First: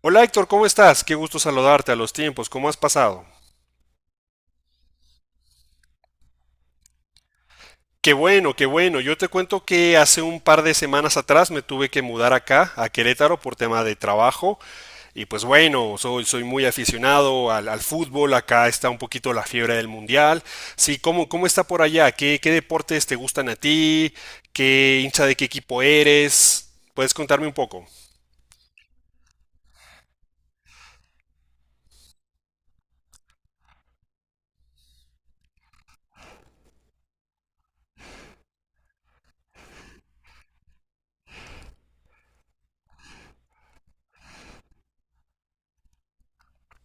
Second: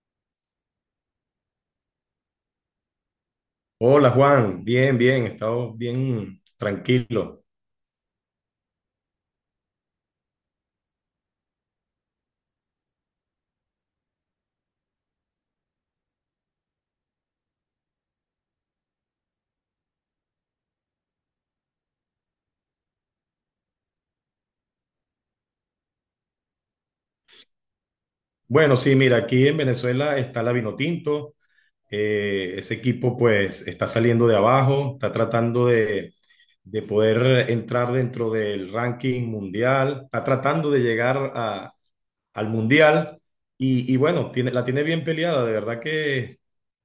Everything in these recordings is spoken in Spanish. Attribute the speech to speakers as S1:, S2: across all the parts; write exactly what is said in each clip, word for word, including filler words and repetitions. S1: Hola Héctor, ¿cómo estás? Qué gusto saludarte a los tiempos, ¿cómo has pasado?
S2: Hola Juan, bien, bien, he estado bien tranquilo.
S1: Qué bueno, qué bueno. Yo te cuento que hace un par de semanas atrás me tuve que mudar acá, a Querétaro, por tema de trabajo. Y pues bueno, soy, soy muy aficionado al, al fútbol. Acá está un poquito la fiebre del mundial. Sí, ¿cómo, cómo está por allá? ¿Qué, qué deportes te gustan a ti? ¿Qué hincha de qué equipo eres? ¿Puedes contarme un poco?
S2: Bueno, sí, mira, aquí en Venezuela está la Vinotinto, eh, ese equipo pues está saliendo de abajo, está tratando de, de poder entrar dentro del ranking mundial, está tratando de llegar a- al mundial y, y bueno, tiene, la tiene bien peleada, de verdad que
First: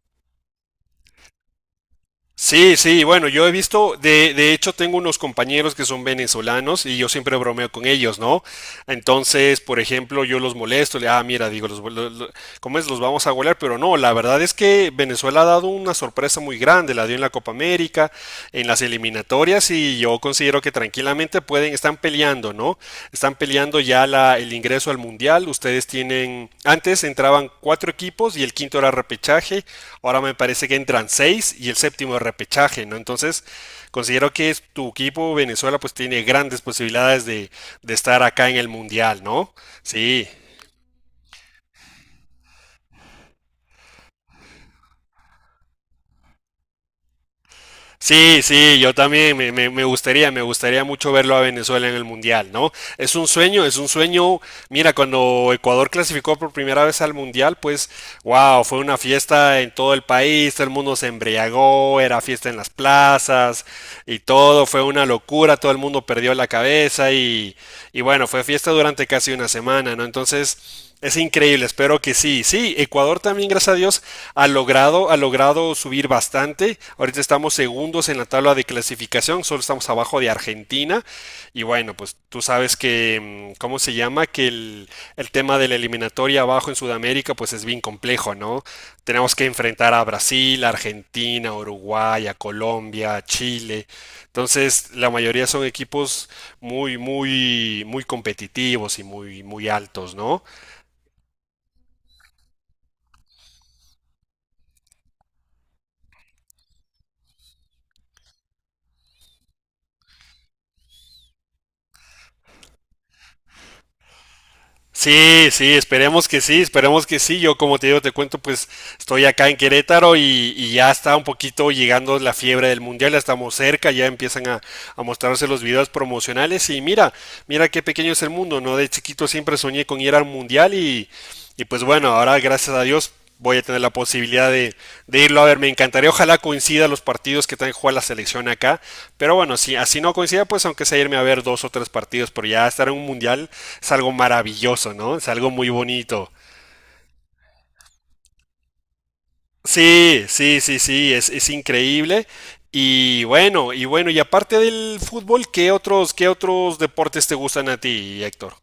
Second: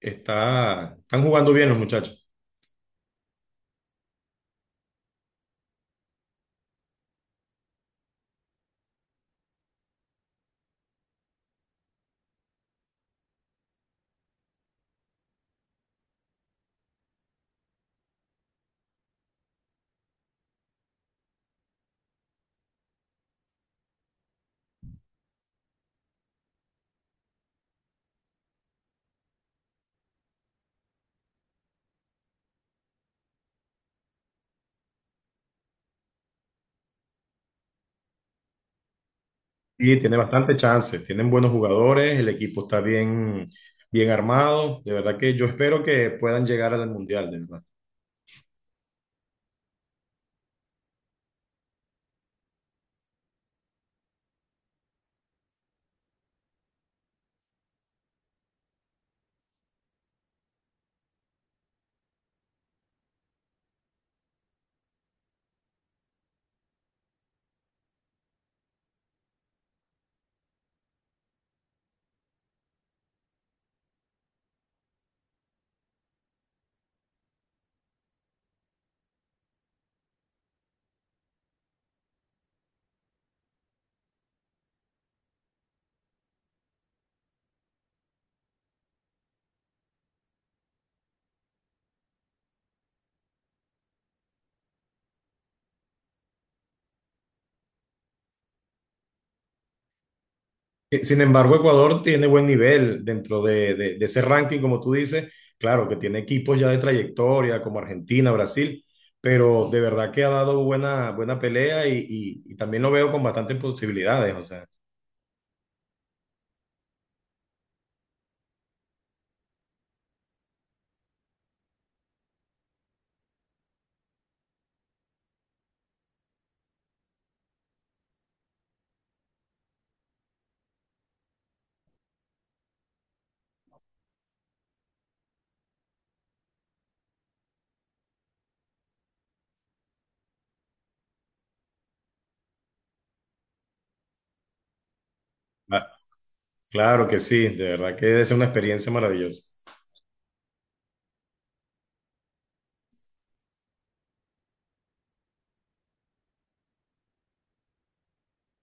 S2: está, están jugando bien los muchachos.
S1: Sí, sí, bueno, yo he visto, de, de hecho tengo unos compañeros que son venezolanos y yo siempre bromeo con ellos, ¿no? Entonces, por ejemplo, yo los molesto, le, ah, mira, digo, los, lo- lo- ¿cómo es? Los vamos a golear, pero no, la verdad es que Venezuela ha dado una sorpresa muy grande, la dio en la Copa América. Rica en las eliminatorias y yo considero que tranquilamente pueden, están peleando, ¿no? Están peleando ya la, el ingreso al Mundial. Ustedes tienen, antes entraban cuatro equipos y el quinto era repechaje, ahora me parece que entran seis y el séptimo es repechaje, ¿no? Entonces, considero que tu equipo Venezuela pues tiene grandes posibilidades de, de estar acá en el Mundial, ¿no?
S2: Sí, tiene
S1: Sí.
S2: bastante chance, tienen buenos jugadores, el equipo está bien, bien armado, de verdad que yo espero que puedan llegar al Mundial, de verdad.
S1: Sí, sí, yo también me, me- me gustaría, me gustaría mucho verlo a Venezuela en el Mundial, ¿no? Es un sueño, es un sueño. Mira, cuando Ecuador clasificó por primera vez al Mundial, pues wow, fue una fiesta en todo el país, todo el mundo se embriagó, era fiesta en las plazas y todo, fue una locura, todo el mundo perdió la cabeza y, y bueno, fue fiesta durante casi una semana, ¿no? Entonces... Es increíble, espero que sí. Sí, Ecuador también, gracias a Dios, ha logrado, ha logrado subir bastante. Ahorita estamos segundos en la tabla de clasificación, solo estamos abajo de Argentina, y bueno, pues tú sabes que, mm, ¿cómo se llama? Que el, el tema de la eliminatoria abajo en Sudamérica, pues es bien complejo, ¿no? Tenemos que enfrentar a Brasil, a Argentina, a Uruguay, a Colombia, a Chile. Entonces, la mayoría son equipos muy, muy, muy competitivos y muy, muy altos, ¿no?
S2: Eh, Sin embargo, Ecuador tiene buen nivel dentro de, de- de ese ranking, como tú dices, claro que tiene equipos ya de trayectoria como Argentina, Brasil, pero de verdad que ha dado buena, buena pelea y, y- y también lo veo con bastantes posibilidades, o sea,
S1: Sí, sí, esperemos que sí, esperemos que sí. Yo, como te digo, te cuento, pues estoy acá en Querétaro y, y ya está un poquito llegando la fiebre del mundial, ya estamos cerca, ya empiezan a, a mostrarse los videos promocionales y mira, mira qué pequeño es el mundo, ¿no? De chiquito siempre soñé con ir al mundial y, y pues bueno, ahora gracias a Dios voy a tener la posibilidad de, de irlo a ver. Me encantaría, ojalá coincida los partidos que también juega la selección acá. Pero bueno, si así no coincida, pues aunque sea irme a ver dos o tres partidos, pero ya estar en un mundial es algo maravilloso, ¿no? Es algo muy
S2: ah,
S1: bonito.
S2: claro que sí, de verdad que es una experiencia maravillosa.
S1: Sí, sí, sí, sí, es, es increíble. Y bueno, y bueno, y aparte del fútbol, ¿qué otros, qué otros deportes te gustan a ti, Héctor?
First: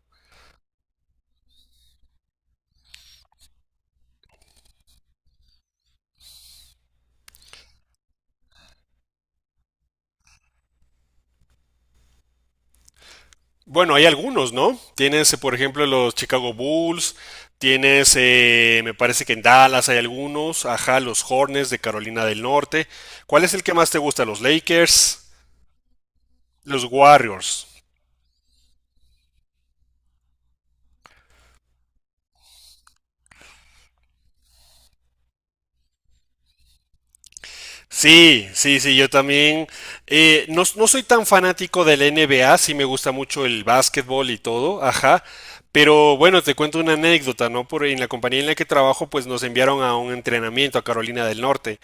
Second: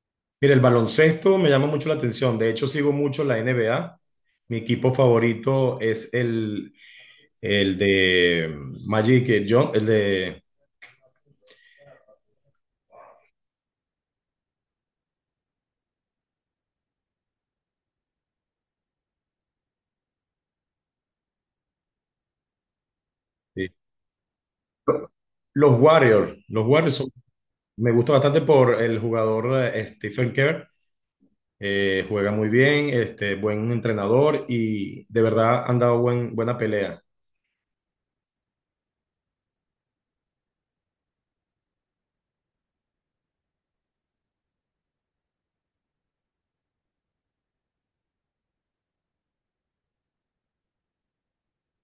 S2: Mira, el baloncesto me llama mucho la atención. De hecho, sigo mucho la N B A. Mi equipo favorito es el, el de Magic eh, John, el de
S1: Bueno, hay algunos, ¿no? Tienes, eh, por ejemplo, los Chicago Bulls, tienes, eh, me parece que en Dallas hay algunos, ajá, los Hornets de Carolina del Norte. ¿Cuál es el
S2: eh,
S1: que más te gusta? ¿Los Lakers?
S2: los Warriors. Los
S1: ¿Los
S2: Warriors son-
S1: Warriors?
S2: me gusta bastante por el jugador eh, Stephen Kerr. Eh, juega muy bien, este, buen entrenador y de verdad han dado buen, buena pelea.
S1: Sí, sí, sí, yo también. Eh, no, no soy tan fanático del N B A, sí me gusta mucho el básquetbol y todo, ajá. Pero bueno, te cuento una anécdota, ¿no? Por en la compañía en la que trabajo, pues nos enviaron a un entrenamiento a Carolina del Norte,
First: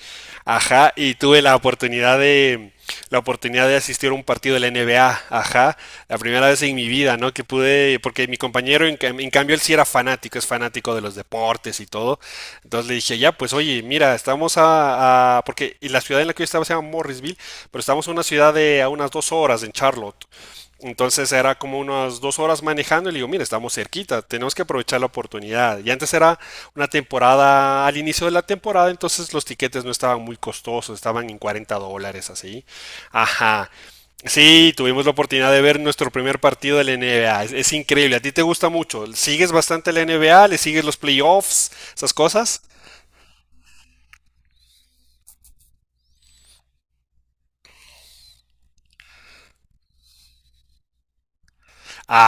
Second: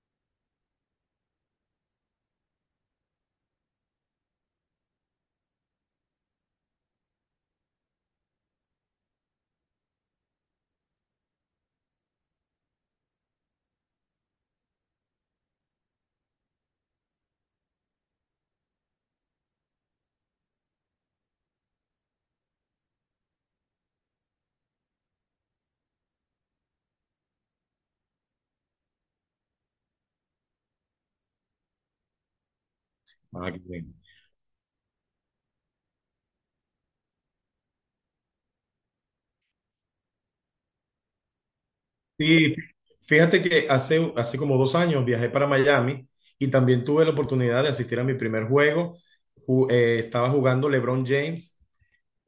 S1: ajá, y tuve la oportunidad de la oportunidad de asistir a un partido de la N B A, ajá, la primera vez en mi vida, ¿no? Que pude, porque mi compañero, en, cam- en cambio, él sí era fanático, es fanático de los deportes y todo, entonces le dije, ya, pues oye, mira, estamos a, a- porque y la ciudad en la que yo estaba se llama Morrisville, pero estamos en una ciudad de a unas dos horas en Charlotte. Entonces era como unas dos horas manejando y le digo, mira, estamos cerquita, tenemos que aprovechar la oportunidad. Y antes era una temporada, al inicio de la temporada, entonces los tiquetes no estaban muy costosos, estaban en cuarenta dólares así. Ajá. Sí, tuvimos la oportunidad de ver nuestro primer partido de la N B A. Es, es increíble. A ti te gusta mucho. Sigues bastante la N B A, le sigues los playoffs esas
S2: Sí,
S1: cosas.
S2: fíjate que hace, hace como dos años viajé para Miami y también tuve la oportunidad de asistir a mi primer juego. Ju- eh, estaba jugando LeBron James,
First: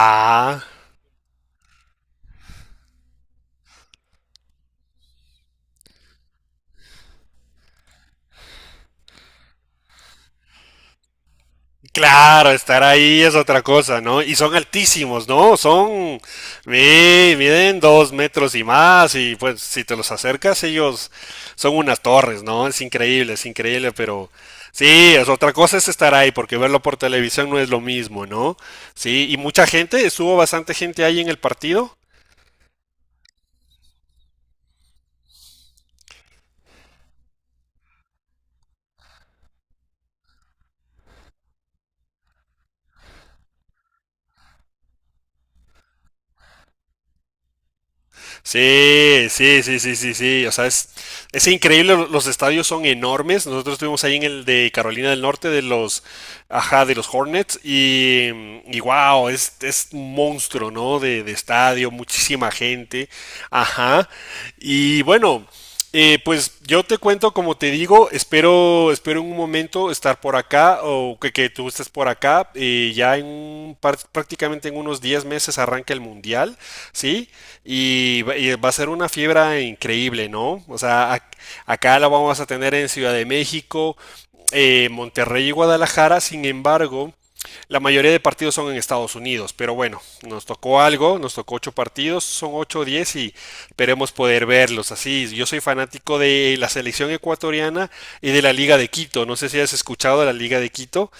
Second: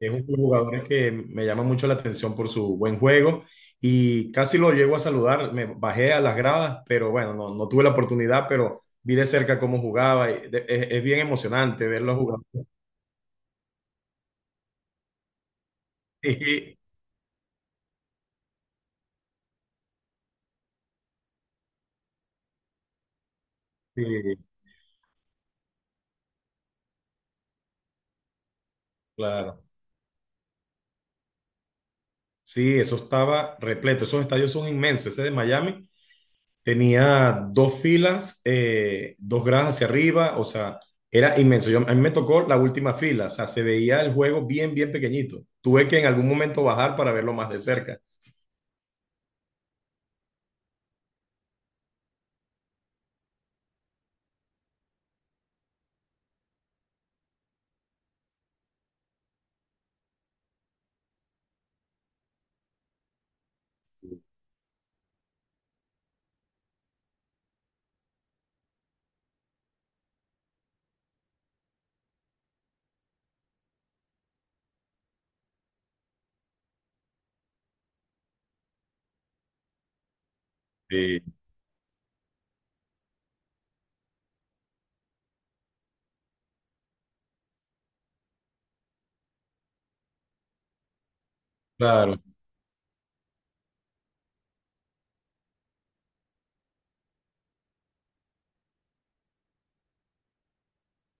S2: que es un jugador que me llama mucho la atención por su buen juego y casi lo llego a saludar. Me bajé a las gradas, pero bueno, no, no tuve la oportunidad, pero vi de cerca cómo jugaba. y de- Es, es bien emocionante verlo jugar.
S1: claro, estar ahí es otra cosa, ¿no? Y son altísimos, ¿no? Son,
S2: Sí,
S1: mi- miden dos metros y más y pues si te los acercas ellos son unas torres, ¿no? Es increíble, es increíble,
S2: sí,
S1: pero sí, es otra cosa es estar ahí porque verlo por televisión no es lo mismo, ¿no? Sí, y
S2: claro.
S1: mucha gente, estuvo bastante gente ahí en el partido.
S2: Sí, eso estaba repleto. Esos estadios son inmensos. Ese de Miami. Tenía dos filas, eh, dos gradas hacia arriba, o sea, era inmenso. Yo, a mí me tocó la última fila, o sea, se veía el juego bien, bien pequeñito. Tuve que en algún momento bajar para verlo más de cerca.
S1: Sí, sí, sí, sí, sí, sí. O sea, es, es increíble. lo- Los estadios son enormes. Nosotros estuvimos ahí en el de Carolina del Norte de los, ajá, de los Hornets y, y wow, es, es un monstruo, ¿no? De, de estadio, muchísima gente, ajá. Y bueno, eh, pues yo te cuento, como te digo, espero, espero en un momento estar por acá o que, que tú estés por acá. Eh, ya en un par- prácticamente en unos diez meses arranca el mundial, ¿sí? Y, va y va a ser una fiebre increíble, ¿no? O sea,
S2: Sí,
S1: ac- acá la vamos a tener en Ciudad de México, eh, Monterrey y Guadalajara. Sin embargo, la mayoría de partidos son en Estados Unidos, pero bueno, nos tocó algo, nos tocó ocho
S2: claro.
S1: partidos, son ocho o diez y esperemos poder verlos. Así, yo soy fanático de la selección ecuatoriana y de la Liga de Quito. No sé si has escuchado de la Liga de Quito.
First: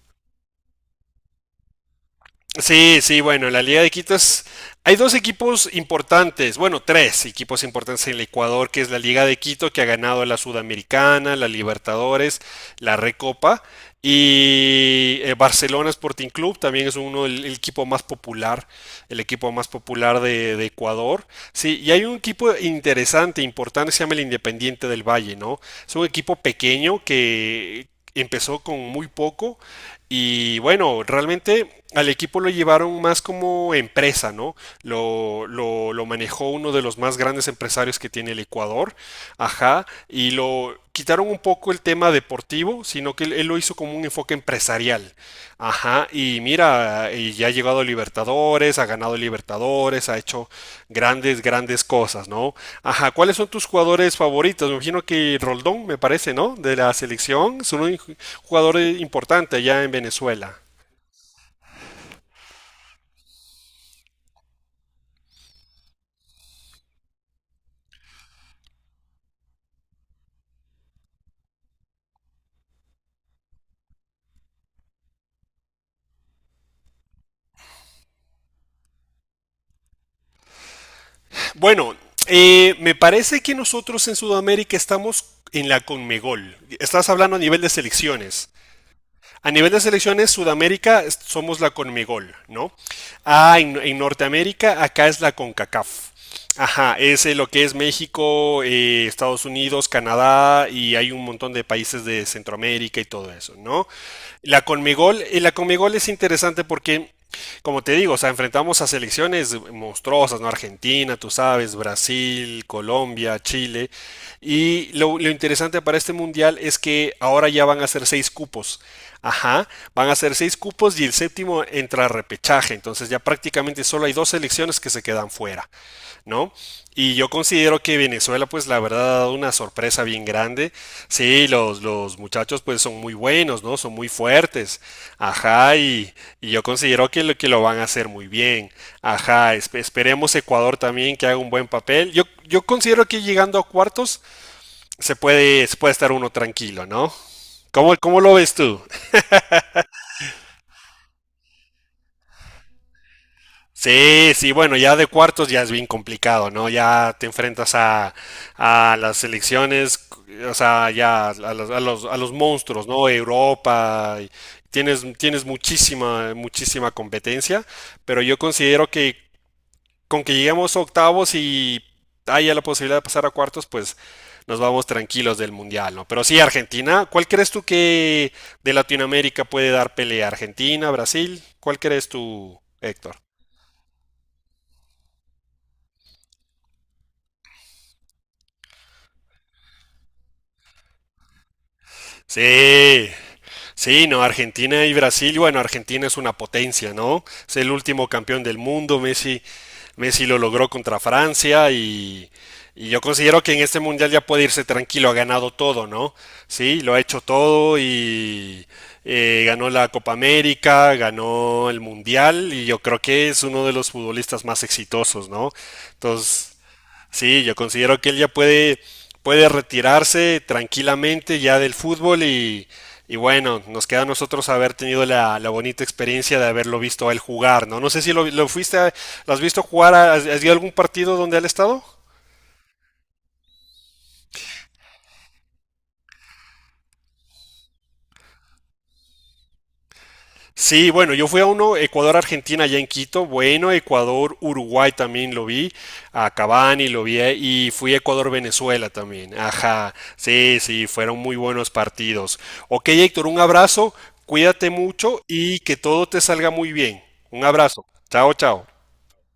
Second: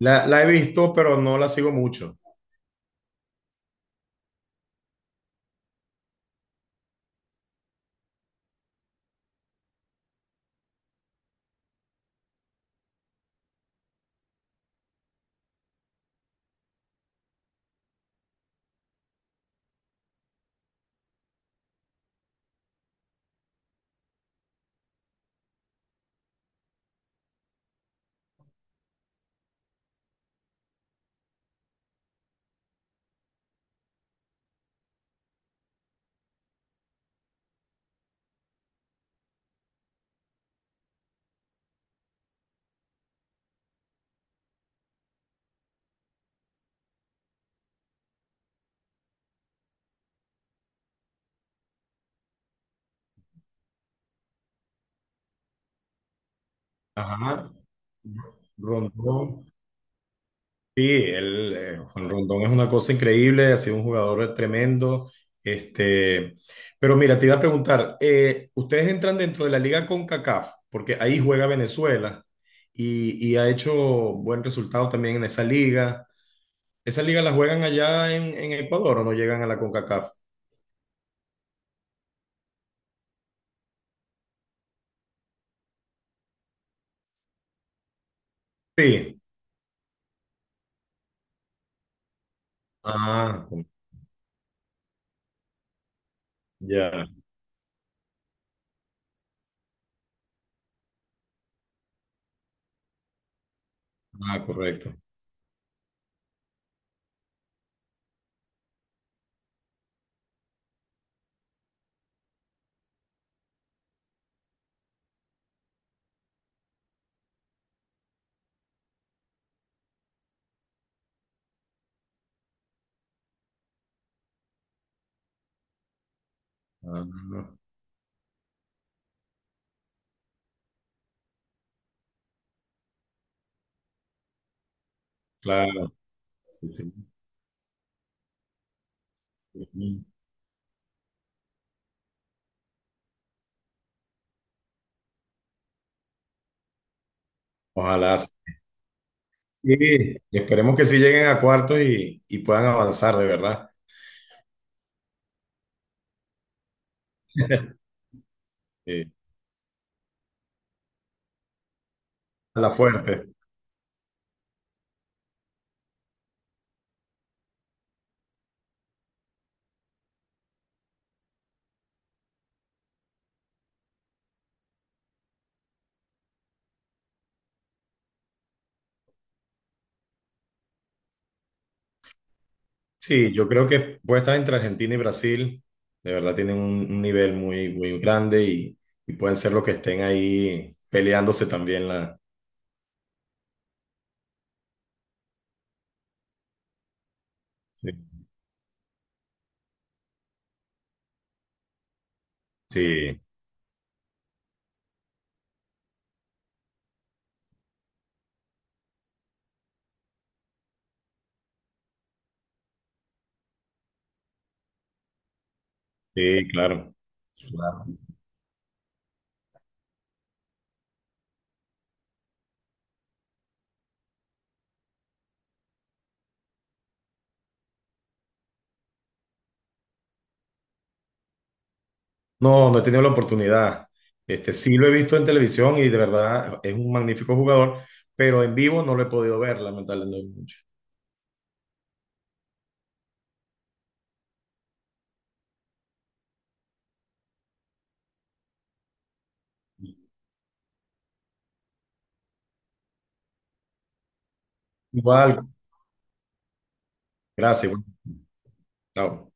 S2: La, la he visto, pero no la sigo mucho.
S1: Sí, sí, bueno, la Liga de Quito es... Hay dos equipos importantes, bueno, tres equipos importantes en el Ecuador, que es la Liga de Quito, que ha ganado la Sudamericana, la Libertadores, la Recopa, y eh, Barcelona Sporting Club también es uno el, el equipo más popular, el equipo más popular de, de Ecuador. Sí, y hay un equipo interesante, importante, se llama el Independiente del Valle, ¿no? Es un equipo pequeño que empezó con muy poco y bueno, realmente al equipo lo llevaron más como empresa, ¿no? Lo, lo, lo manejó uno de los más grandes empresarios que tiene el Ecuador, ajá, y lo quitaron un poco el tema deportivo, sino que él, él lo hizo como un enfoque empresarial, ajá, y mira, y ya ha llegado a Libertadores, ha ganado Libertadores, ha hecho grandes, grandes cosas, ¿no? Ajá, ¿cuáles son tus jugadores favoritos? Me imagino que Roldón, me parece, ¿no? De la
S2: Ajá.
S1: selección, es un jugador
S2: Rondón.
S1: importante allá en Venezuela.
S2: Sí, él, eh, Juan Rondón es una cosa increíble, ha sido un jugador tremendo. Este, pero mira, te iba a preguntar, eh, ustedes entran dentro de la liga CONCACAF, porque ahí juega Venezuela y, y ha hecho buen resultado también en esa liga. ¿Esa liga la juegan allá en, en Ecuador o no llegan a la CONCACAF?
S1: Bueno, eh, me parece que nosotros en Sudamérica estamos en la Conmebol. Estás hablando a nivel de selecciones.
S2: Sí.
S1: A nivel de selecciones, Sudamérica es- somos la Conmebol, ¿no?
S2: Ah,
S1: Ah, en, en Norteamérica, acá es la CONCACAF. Ajá,
S2: ya.
S1: es eh, lo que es México, eh, Estados Unidos, Canadá y hay un montón de países de Centroamérica y todo eso, ¿no?
S2: Ah,
S1: La
S2: correcto.
S1: Conmebol, eh, la Conmebol es interesante porque, como te digo, o sea, enfrentamos a selecciones monstruosas, ¿no? Argentina, tú sabes, Brasil, Colombia, Chile. Y lo, lo interesante para este mundial es que ahora ya van a ser seis cupos. Ajá, van a ser seis cupos y el séptimo entra a repechaje, entonces ya prácticamente solo hay dos selecciones que se quedan fuera, ¿no?
S2: Ah,
S1: Y yo considero que Venezuela, pues la verdad, ha dado una sorpresa bien grande. Sí, los, los muchachos, pues son muy buenos, ¿no? Son muy fuertes. Ajá,
S2: claro.
S1: y, y yo
S2: Sí, sí.
S1: considero que lo, que lo van a hacer muy bien. Ajá, esp- esperemos Ecuador también que haga un buen papel. Yo, yo considero que llegando a cuartos se puede, se puede estar uno tranquilo, ¿no? ¿Cómo,
S2: Ojalá.
S1: cómo
S2: Sí.
S1: lo ves tú?
S2: Sí, y esperemos que sí lleguen a cuartos y, y puedan avanzar de verdad.
S1: Sí, sí, bueno, ya de cuartos ya es bien complicado, ¿no? Ya te enfrentas a, a
S2: Sí,
S1: las selecciones, o sea, ya a los, a los, a los
S2: a la
S1: monstruos, ¿no?
S2: fuerte.
S1: Europa, y tienes, tienes muchísima, muchísima competencia, pero yo considero que con que lleguemos a octavos y haya la posibilidad de pasar a cuartos, pues nos vamos tranquilos del mundial, ¿no? Pero sí, Argentina, ¿cuál crees tú que de Latinoamérica puede dar pelea? ¿Argentina, Brasil? ¿Cuál crees tú, Héctor?
S2: Sí, yo creo que puede estar entre Argentina y Brasil. De verdad tienen un, un nivel muy, muy grande y, y pueden ser los que estén ahí peleándose también la.
S1: Sí, sí, no, Argentina y Brasil, bueno, Argentina es una potencia, ¿no? Es el
S2: Sí,
S1: último campeón del mundo, Messi, Messi lo logró contra Francia y, y yo
S2: sí,
S1: considero que en este mundial ya puede irse tranquilo, ha ganado todo, ¿no? Sí, lo ha hecho todo y eh, ganó la Copa América, ganó el mundial y yo creo que es uno de los futbolistas más exitosos, ¿no?
S2: sí,
S1: Entonces,
S2: claro,
S1: Sí, yo
S2: claro.
S1: considero que él ya puede, puede retirarse tranquilamente ya del fútbol y, y bueno, nos queda a nosotros haber tenido la, la bonita experiencia de haberlo visto a él jugar, ¿no? No sé si lo, lo fuiste, a- ¿lo has visto jugar? ¿Has, has ido a algún partido donde él ha estado?
S2: No, no he tenido la oportunidad. Este, sí lo he visto en televisión y de verdad es un magnífico jugador, pero en vivo no lo he podido ver, lamentablemente.
S1: Sí, bueno, yo fui a uno, Ecuador-Argentina allá en Quito, bueno, Ecuador-Uruguay también lo vi, a Cavani lo vi eh, y fui a Ecuador-Venezuela también, ajá, sí, sí, fueron muy buenos partidos. Ok, Héctor, un abrazo, cuídate mucho
S2: Igual,
S1: y que todo te salga muy bien. Un
S2: gracias. Bueno,
S1: abrazo, chao, chao.
S2: chao.